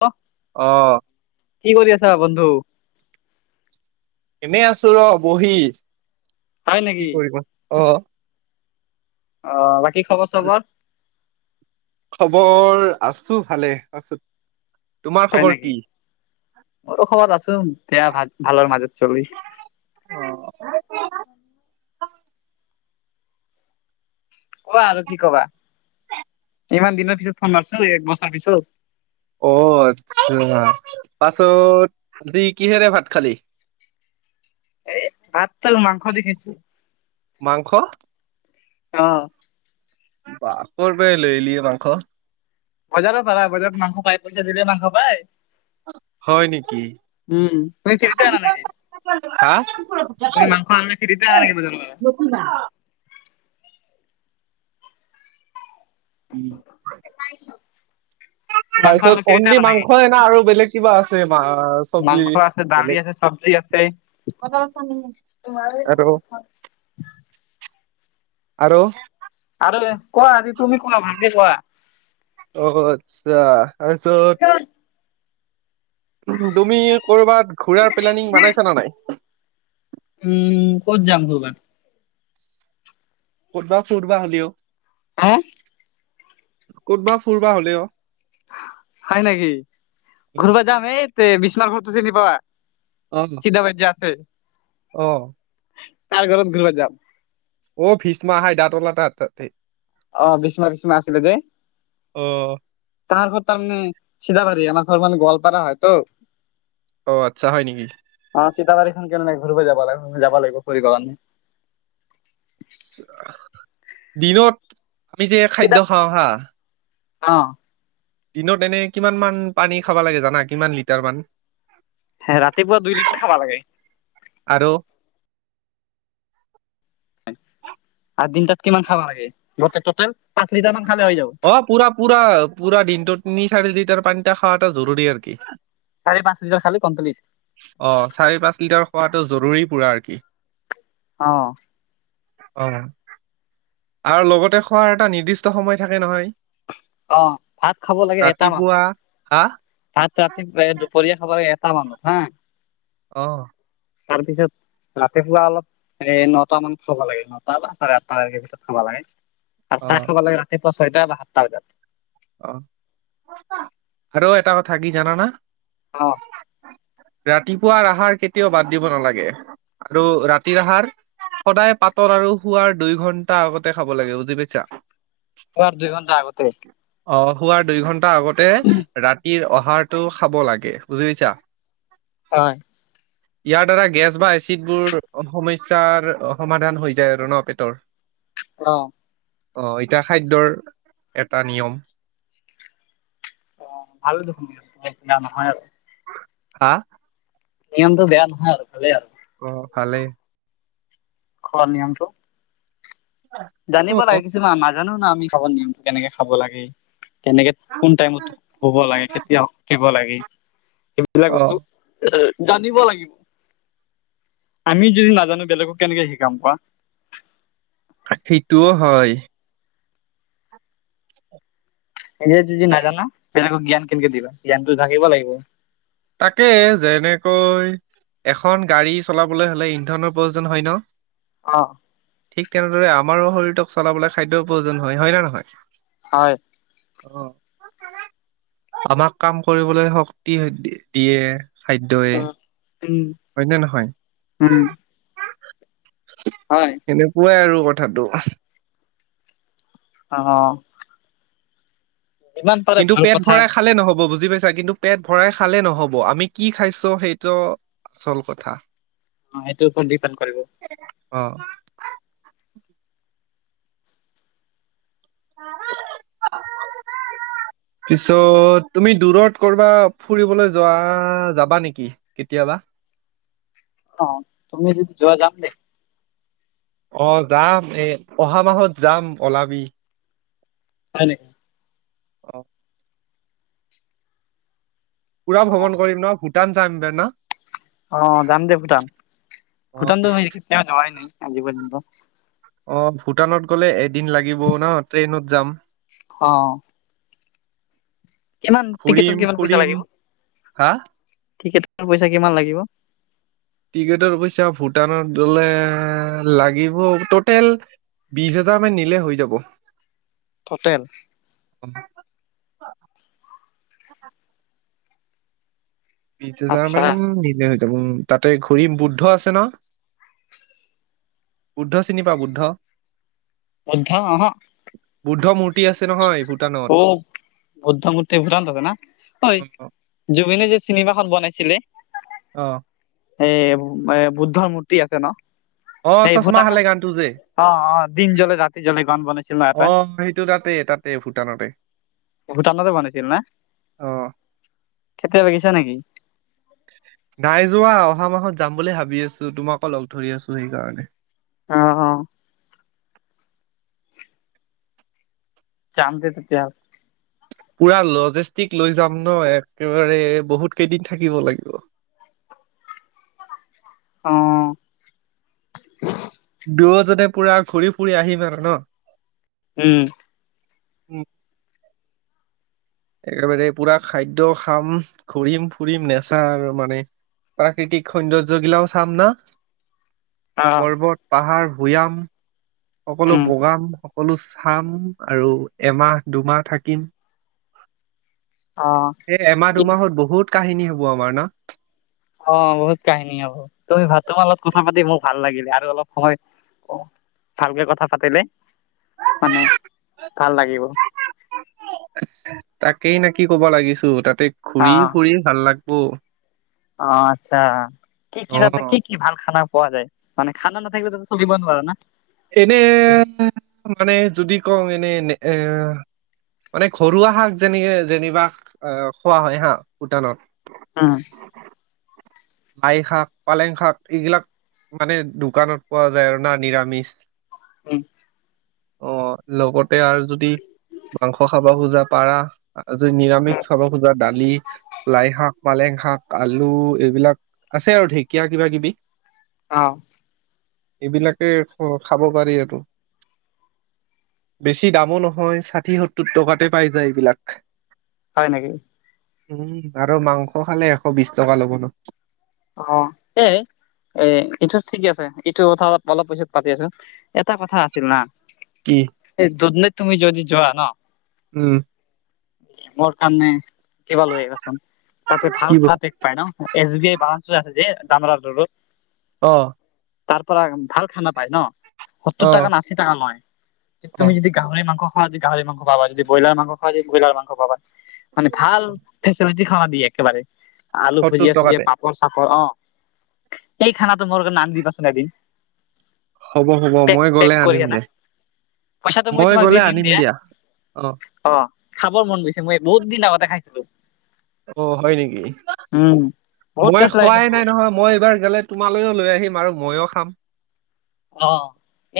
হেল। অ', কি কৰি আছা বন্ধু? এনে আছো ৰ বহি হয় কি নেকি কৰিব অ। অঁ বাকী খবৰ-চবৰ? খবৰ, আছো ভালে আছো, তোমাৰ খবৰ কি? মো খবৰত আছো বেয়া ভ ভালৰ মাজত চলি। ক আৰু কি কবা ইমান দিনৰ পিছত ফোন মাৰছো এক বছৰ পিছত। অঁ আচ্ছা, পাছত দি কিহেৰে ভাত খালি? এ আত তাল মাংস দি খাইছো। মাংস অ', বা কত পে লৈলি এ মাংস। বজাৰৰ পাৰা বজাৰত মাংস পায় পইচা দিলে মাংস পায়। উম, হয় নেকি তুমি ফেৰিতে আনা নাগে। হা ত মাংস আননা খেতিতে লাগে বজাৰ। উম, তাৰ মাংস পিছত আনিলে ফ্ৰীতে অনলি আনা নেকি মাংসই না আৰু বেলেগ কিবা আছে? মা চব্জি মাংস আছে দালি বেলেগ আছে চবজি আছে। আৰু [unintelligible] আৰু আৰু কোৱা তুমি কোৱা ভালকে কোৱা। অ আচ্ছা আ চত [unintelligible] তুমি কৰ'বাত ঘূুৰাৰ প্লেনিি বনাইছা নে নাই উম ক'ত যাম ঘূবাৰ। কবা কবা হ'লেও। হা। ক'তবা ফুুৰবা হ'লে অ। হয় নেকি ঘূৰবা যাম এই তে বিছনা ঘৰতটো চিনি পাৱা চিতাবদ [unintelligible] যে আছে আহ। তাৰ ঘৰত গ'লে যাম। অ ভিষ্্মা আহাই ডাতৰ লাটা তাতে। অহ ভীষ্ম বিষ্মা আছিলিলে যে। অ তাহাৰ ঘৰত তাৰমানে চিধাবাৰী আমাৰ ঘৰ মানে গোৱালপাৰা হয়তো। অ আচ্ছা হয় নেকি? অ চীতাবাাৰীখন কেনেকে ঘূৰি যাব লাগ যাব লাগিব পৰিে [unintelligible] দিনত আমি যে খাদ্্য চিধা খাওঁ হা অ। দিনত এনে কিমান মান পানী খাব লাগে। জানা কিমান লিটাৰ মান। হ ৰাতিপুৱা দুই লিটাৰ খাব লাগে আৰু [unintelligible] আৰু দিন তাত কিমান খাব লাগে গোটেই টোতেল অ পুৰা পুৰা পুৰা দিনটো তিনি চাৰি দি তাৰ লিটাৰ। পানীতা খোৱা এটা জৰুৰী আৰু কি চাৰি পাঁচ লিটাৰ খালে কমপ্লিট অ চাৰি পাঁচ লিটাৰ খোৱাটো জৰুৰী পুৰা আৰ কি। অ। অ আৰু লগতে খোৱাৰ এটা নিৰ্দিষ্ট সময় থাকে নহয়। অ ভাত খাব লাগে এটা মানত ৰাতিপুৱা হা ভাত ৰাতিপুৱাই দুপৰীয়া খাব লাগে এ ত বানত হা [unintelligible] আহ। তাৰ পিছত ৰাতিপুৱা অলপ এ নটা মান খাব লাগে নটা বা চাৰে আঠটালৈকে পিছত খাব লাগে। অ আৰু চাহ খাব লাগে ৰাতিপুৱা ছয়টা বা সাতটা বজাত অ আৰু এটা কথাাকি জানানা। অ। ৰাতিপুৱাৰ আহাৰ কেতিয়াও বাদ দিব নালাগে আৰু ৰাতিৰ আহাৰ সদায় পাতৰ আৰু শোৱাৰ দুই ঘণ্টা আগতে খাব লাগে বুজি পাইছা। অ দুই ঘণ্টা আগতে আহ খোৱাৰ দুই ঘন্টা আগতে ৰাতিৰ অহাৰটো খাব লাগে বুজিপাইছা। হয়। ইয়াৰ দ্বাৰা গেছ বা এচিডবোৰ সমস্যাৰ সমাধান হৈ যায় আৰু ন পেটৰ অ। অ এতিয়া খাদ্যৰ এটা নিয়ম অ ভাল দেখোন নহয় আৰু হা। নিয়মটো বেয়া নহয় আৰু ভালে আৰু অ ভালেই। খৰ নিয়মটো অ জানিব লাগে কিছুমান নাজানো ন আমি খাব নিয়মো কেনেকে খাব লাগে। তেনেকে কোন টাইমত শুব লাগে কেতিয়া উঠিব লাগে এইবিলাক অ বস্তু জানিব লাগিব। আমিও যদি নাজানো বেলেগক কেনেকে শিকাম কোৱা। সেইটোও হয়। এনে যদি নাজানা তেনোক জ্ঞান কেনেকে দিবা জ্ঞানতটো জাকিব লাগিব। তাকে যেনেকৈ এখন গাড়ী চলাবলৈ হলে ইন্ধনৰ প্ৰয়োজন হয় ন অঁ ঠিক তেনেদৰে আমাৰো শৰীৰক চলাবলৈ খাদ্যৰ প্ৰয়োজন হয়। হয় নে নহয়? হয়। অ, আমাক কাম কৰিবলৈ শক্তি দিয়ে। খাদ্যই উম, হয় নে উম। হয় সেনেকুৱাই আৰু কথাটো অ', যিমান পাৰে কিন্তু ভাল পেট কথা ভৰাই খালে নহব বুজি পাইছা কিন্তু পেট ভৰাই খালে নহব আমি কি খাইছোঁ সেইটো আচল কথা। অ', এইটো পজি পন কৰিব। অ, [inaudible] পিছত তুমি দূৰত কৰ'বা ফুৰিবলৈ যোৱা যাবা নেকি কেতিয়াবা? অঁ, তুমি যদি যোৱা যাম দে। অঁ যাম এ অহা মাহত যাম ওলাবি। হয় নে অ, পুৰা ভ্ৰমণ কৰিম ন ভূটান চাম বে ন অ, যাম দে ভূটান অ', ভূটানটো যোৱাই নাই আজি পৰ্য্যন্ত। অ ভূটানত গ'লে এদিন লাগিব ন ট্ৰেইনত যাম। অ, কিমান ফুৰিম টিকেটৰ কিমান পইচা ফুৰিম লাগিব হা টিকেটৰ পইচা কিমান লাগিব। টিকেটৰ পইচা ভূটানত দলে লাগিব ট'টেল বিশ হোজাৰ মান নিলে হৈ যাব। টতেল, অ, বিশ হোজাৰ আচ্ছা মান নিলে হৈ যাব তাতে ঘুৰিম বুদ্ধ আছে ন বুদ্ধ চিনি পাৱ বুদ্ধ এইন্ধ আহক বুদ্ধ মূৰ্তি আছে নহয় ভূটা অ [unintelligible] বনাইছিলে। অহ, এ বুদ্ধৰ মূৰ্তি আছে ন। অ চচমা খালে গানটো যে অ-অ দিন জ্বলে ৰাতি জ্বলে, গান বনাইছিল এটা। ভুটানতে, ভূটানটো বনাইছিল না, অ কেতিয়া লাগিছে নেকি? নাই যোৱা অহা মাহত যাম বুলি ভাবি আছো তোমাকো লগ ধৰি আছো সেইকাৰণে অহ-অহ, [unintelligible] পুৰা লজিষ্টিক লৈ যাম ন একেবাৰে বহুত কেইদিন থাকিব লাগিব। অ', দুয়োজনে পুৰা ঘূৰি ফুৰি আহিম আৰু নহ। উম। উম। একেবাৰে পুৰা খাদ্যয় খাম ঘূৰিম ফুৰিম নেচা আৰু মানে প্ৰাকৃতিক সৌন্দ্য গিলাও চাম ন। অ পৰ্বত পাহাৰ ভূয়াম সকলো উম বগান। সকলো চাম আৰু এমাহ দুমাহ থাকিম। অ এ -এমাহ ই দুমাহত বহুত কাহিনী হ'ব আমাৰ ন। অ, বহুত কাহিনী আৰু তুমি ভ তোমাৰ লগত কথা পাতি মোক ভাল লাগিলে আৰু অলপ সময় অ ভালকে কথা পাতিলে মানে ভাল লাগিব। তাকেই নে কি ক'ব লাগিছো তাতে অ ঘুৰি ফুৰি ভাল লাগ। অ। অ আচ্ছা কি কি অ। দাতে কি কি ভাল খানা। পোৱা যায় মানে খানা নাথাকিবে ততে চলিব নোৱাৰা না। এনে মানে যদি কও এনে এ মানে ঘৰুৱা শাক যেনে যেনিবা আহ খোৱা হয় হা ভূটানত। অ', লাই শাক পালেং শাক এইবিলাক। মানে দোকানত পোৱা যায় আৰু না নিৰামিষ উম, অ লগতে আৰু যদি মাংস খাব খোজা পাৰা। আজি উম নিৰামিষ খাব খোজা। দালি লাই শাক পালেং শাক আলু এইবিলাক আছে আৰু ঢেকীয়া কিবা কিবি। অ', এইবিলাকে খাব পাৰি আৰু। বেছি দামো নহয় ষাঠিসত্তৰ টকাতে পাই যায় এইবিলাক হয় নেকি। উম আৰু মাংস খালে এশ বিশ টকা ল'ব নহ। অ, এই এ কিটো ঠিক আছে। ইটো কথা অলপ - অলপ পইছত পাতি আছো এটা কথা আছিল না। কি এই দুতনে তুমি যদি যোৱা ন। উম মোৰ কাৰণে কিবা লৈ আহিবাচোন তাতে ভাল কি বস্তু খাপেষ পায় ন এছ বি আই ভাল। আছে যে ডামৰো অ। তাৰ পৰা ভাল খানা পাই ন সত্তৰ অ টকা ন আশী টকা নয় অ তুমি যদি গাহৰি মাংস। খ যদি গাহৰি মাংস খাবা যদি ব্ৰইলাৰ মাংস খ যদি ব্ৰইলাৰ মাংস পাবা মে ভাল ফেচেলিটি খাৱা দিয়ে। একেবাৰে আলু সত্তৰ ভুজিয় চুজীয়া টকাতে পাপ। ৰ চাপৰ অ, এই খানাটো মোৰ কাৰণে আন দিবাচোন এদিন। হ'ব হ'ব পেক মই পেক গ'লে আনিম কৰি দে। পইচাটো মই তোমাক দি দিম দিয়া অ। খাবৰ মন গৈছে মই বহুত দিন আগতে খাইছিলোঁ। অ, হয় নেকি? বহুত মই টেষ্ট লাগে খোৱাই কিন্তু নাই নহয় মই এইবাৰ গ'লে তোমালৈও লৈ আহিম আৰু মইও খাম। অ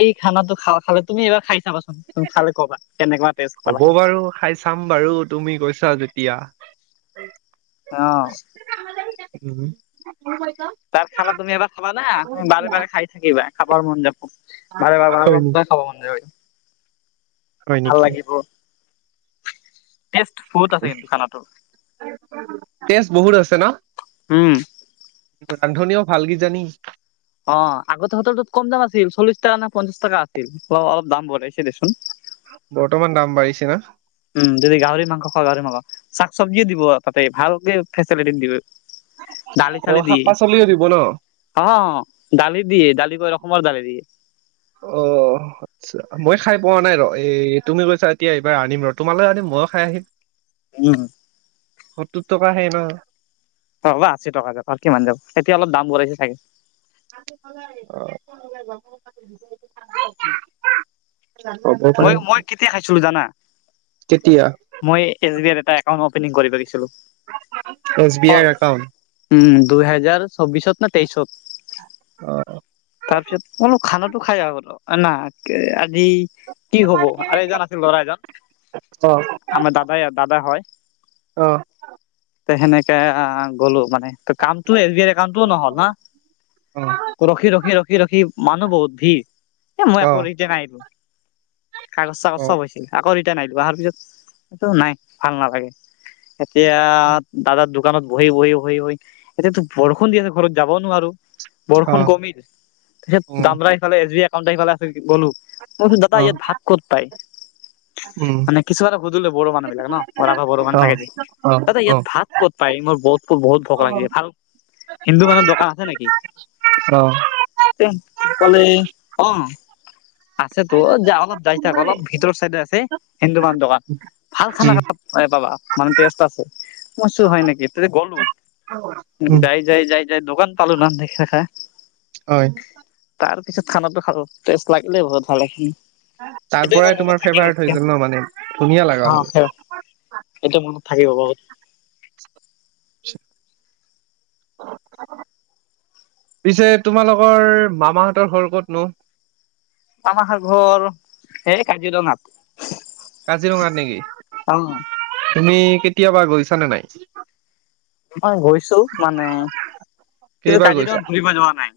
এই খানাটো খ খালে তুমি এইবাৰ খাই। চাবাচোন তুমি খালে কবা কেনেকুৱা টেষ্ট হ'ব পালাগে বাৰু খাই চাম বাৰু তুমি কৈছা যেতিয়া হয়। অ', উম তাৰ খালা তুমি এাৰ খাবা তুমি বাৰে - বাৰে খাই থাকিবা খাব মন যাব। বাৰে বাৰে বাৰে হয় বাৰ নি ত খাব মন যায় হয় ভাল নেকি লাগিব। টেষ্ট বহুত আছে কিন্তু খানাটোৰ তেষ্ট বহুত আছে ন উম ৰান্ধনীও ভাল কি জানি অ আগতে হয়ত তত কম দাম আছিল চল্লিশ টকা নে পঞ্চঞ্চাশ টকা আছিল অ অলপ দাম বঢ়ছে দেচোন। বৰ্তমান দাম বাঢ়িছে না উম যদি গাহৰি মাংস খ গাহৰি মাংস শাক চব্জিও দিব তাতে ভালকে ফেচিলিটি দিব দালি অ চালি শাক দিয়ে পাচলিও দিব ন অ দালি দিয়ে দালি কৰি ৰখ সমৰ দালে দিয়। অ আচ্ছা মই খাই পোৱা নাই ৰ এই তুমি কৈছা এতিয়া এইবাৰ আনিম ৰ তোমালৈ আনিম বয় খাই আহিল। উম। সতটোত টকাহে ন অ বা আশী টকা যাব আৰু কিমান যাব এতিয়া অলপ দাম বঢ়াই ছাগে। [inaudible] পাৰে মই মই কেতিয়া খাইছিলো জানা। কেতিয়া? মই এছ বি আই এটা একাউন্ট অপেনিং কৰি গৈছিলো। এছ বি আইৰ একাউণ্ট দুইহেজাৰ চৌবিশত নে তেইশত অ'। তাৰপিছত অলপ খান খাই গ'ল ন আজি। কি হ'ব আৰু এজন আছিল ল'ৰা এজন আমাৰ দাদাই দাদা হয়। আহ তে সেনেকে আহ গলো মানে কামটো এ কামটোও নহ'ল না ৰখি ৰখি ৰখি ৰখি মানুহ বহুত ভিৰ এ মই আকৌ অ', এৰিতিয়া নাহিলো। কাগজ চাগজ অ', চব হৈছিল আকৌ ৰিটাৰ্ণ আহিলো অহাৰ পিছত এইটো নাই ভাল নালাগে এতিয়া দাদাৰ দোকানত বহি বহি বহি বহি এতিয়াতো বৰষুণ দি আছে ঘৰত যাব নোৱাৰো। বৰষুণ অ', কমিৰ তাৰপিছত উম, দামৰা ইফালে এচ বি কাম সফালে আছিল গ'লো মই কৈছো অ', ইয়াত ভাত ক'ত পাই। মানে কিছু এ আৰু সুধো বড়ো মানুহ বিলাক ন অ বাা ব়ো মানু থাকে যে অ', দাদা ইয়াত অ', ভাত ক'ত পায় মোৰ বত বহুত ভোক লাগিলছে ভাল হিন্দু মানুহৰ দোকান আছে নেকি? তে ক'লে অ ত' য অলপ যাই থাক অলপ ভিতৰৰ চাইডে আছে হিন্দুমানান দোকান ভাল খানা খাব এ পাবা মানে ষ্টেট আছে মই চুৰ হয় নেকি গলো যাই যাই যাই যাই দোকান পালো ন দে দেখাই। হয়। তাৰপিছত খানা খাব টেষ্ট লাগিলে বহুত ভালেখিনি তাৰ সেইটোয় পৰাই আমাৰ তোমাৰ মনত থাকিব ফেভাৰেট হৈ গ'ল ন কিন্তু মানে ধুনীয়া লগা অ হ'ল। সে সেইটোয়া মনত। থাকিব বাৰুত অ পিছে তোমালোকৰ মামাহঁতৰ ঘৰ ক'তনো? তামাহাৰ ঘৰ সেই কাজিৰঙাত কাজিৰঙাত নেকি অ তুমি কেতিয়াবা গৈছানে নাই। মই গৈছো মানে কিন্তু কেইবাৰ গৈছা? কাজিৰঙাত ঘূৰিব যোৱা নাই।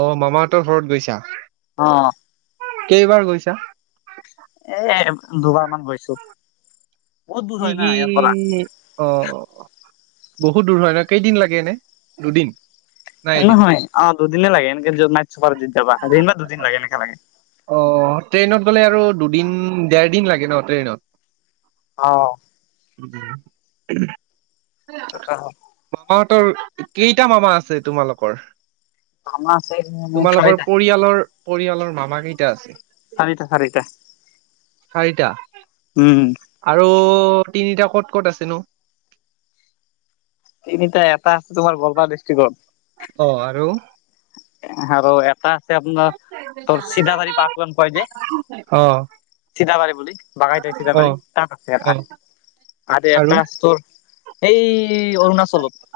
অ মামাহঁতৰ ঘৰত গৈছা অ কেইবাৰ গৈছা। এ দুবাৰমান গৈছো বহুত দূৰ কি হয় না কি ইয়াৰ পৰা অ বহুত দূৰ হয় ন কেইদিন লাগেনে দুদিন না এদিন? নহয় অ দুদনে লাগে এনেকে ম চ য যাবা ন বাা দুদিন লাগে এনেকে লাগে অ' ট্ৰেইনত গ'লে আৰু দুদিন দেৰ দিন লাগে ন ট্ৰেইনত অ সেইটোতো হয়। ম তৰ কেইটা মামা আছে তোমালোকৰ? আমাৰ আছে তোমালোকৰ চাৰিটা পৰিয়ালৰ পৰিয়ালৰ মামা কেইটা আছে চাৰিটা-চাৰিটা। চাৰিটা আৰু তিনিটা ক'ত ক'ত আছেনো তিনিটা এটা আছে তোমাৰ গোৱালপাৰা ডিষ্ট্ৰিক্টত অ আৰু আৰু এটা আছে আপোনাৰ তোৰ চিধাবাৰী পাৰ্ট ওৱান কয় যে। অ' চিতাবাৰী বুলি বাগাইত চিতাবাৰী অ' তাৰ পাছে এটা অ' আৰু এটাৰ এই অৰুণাচলত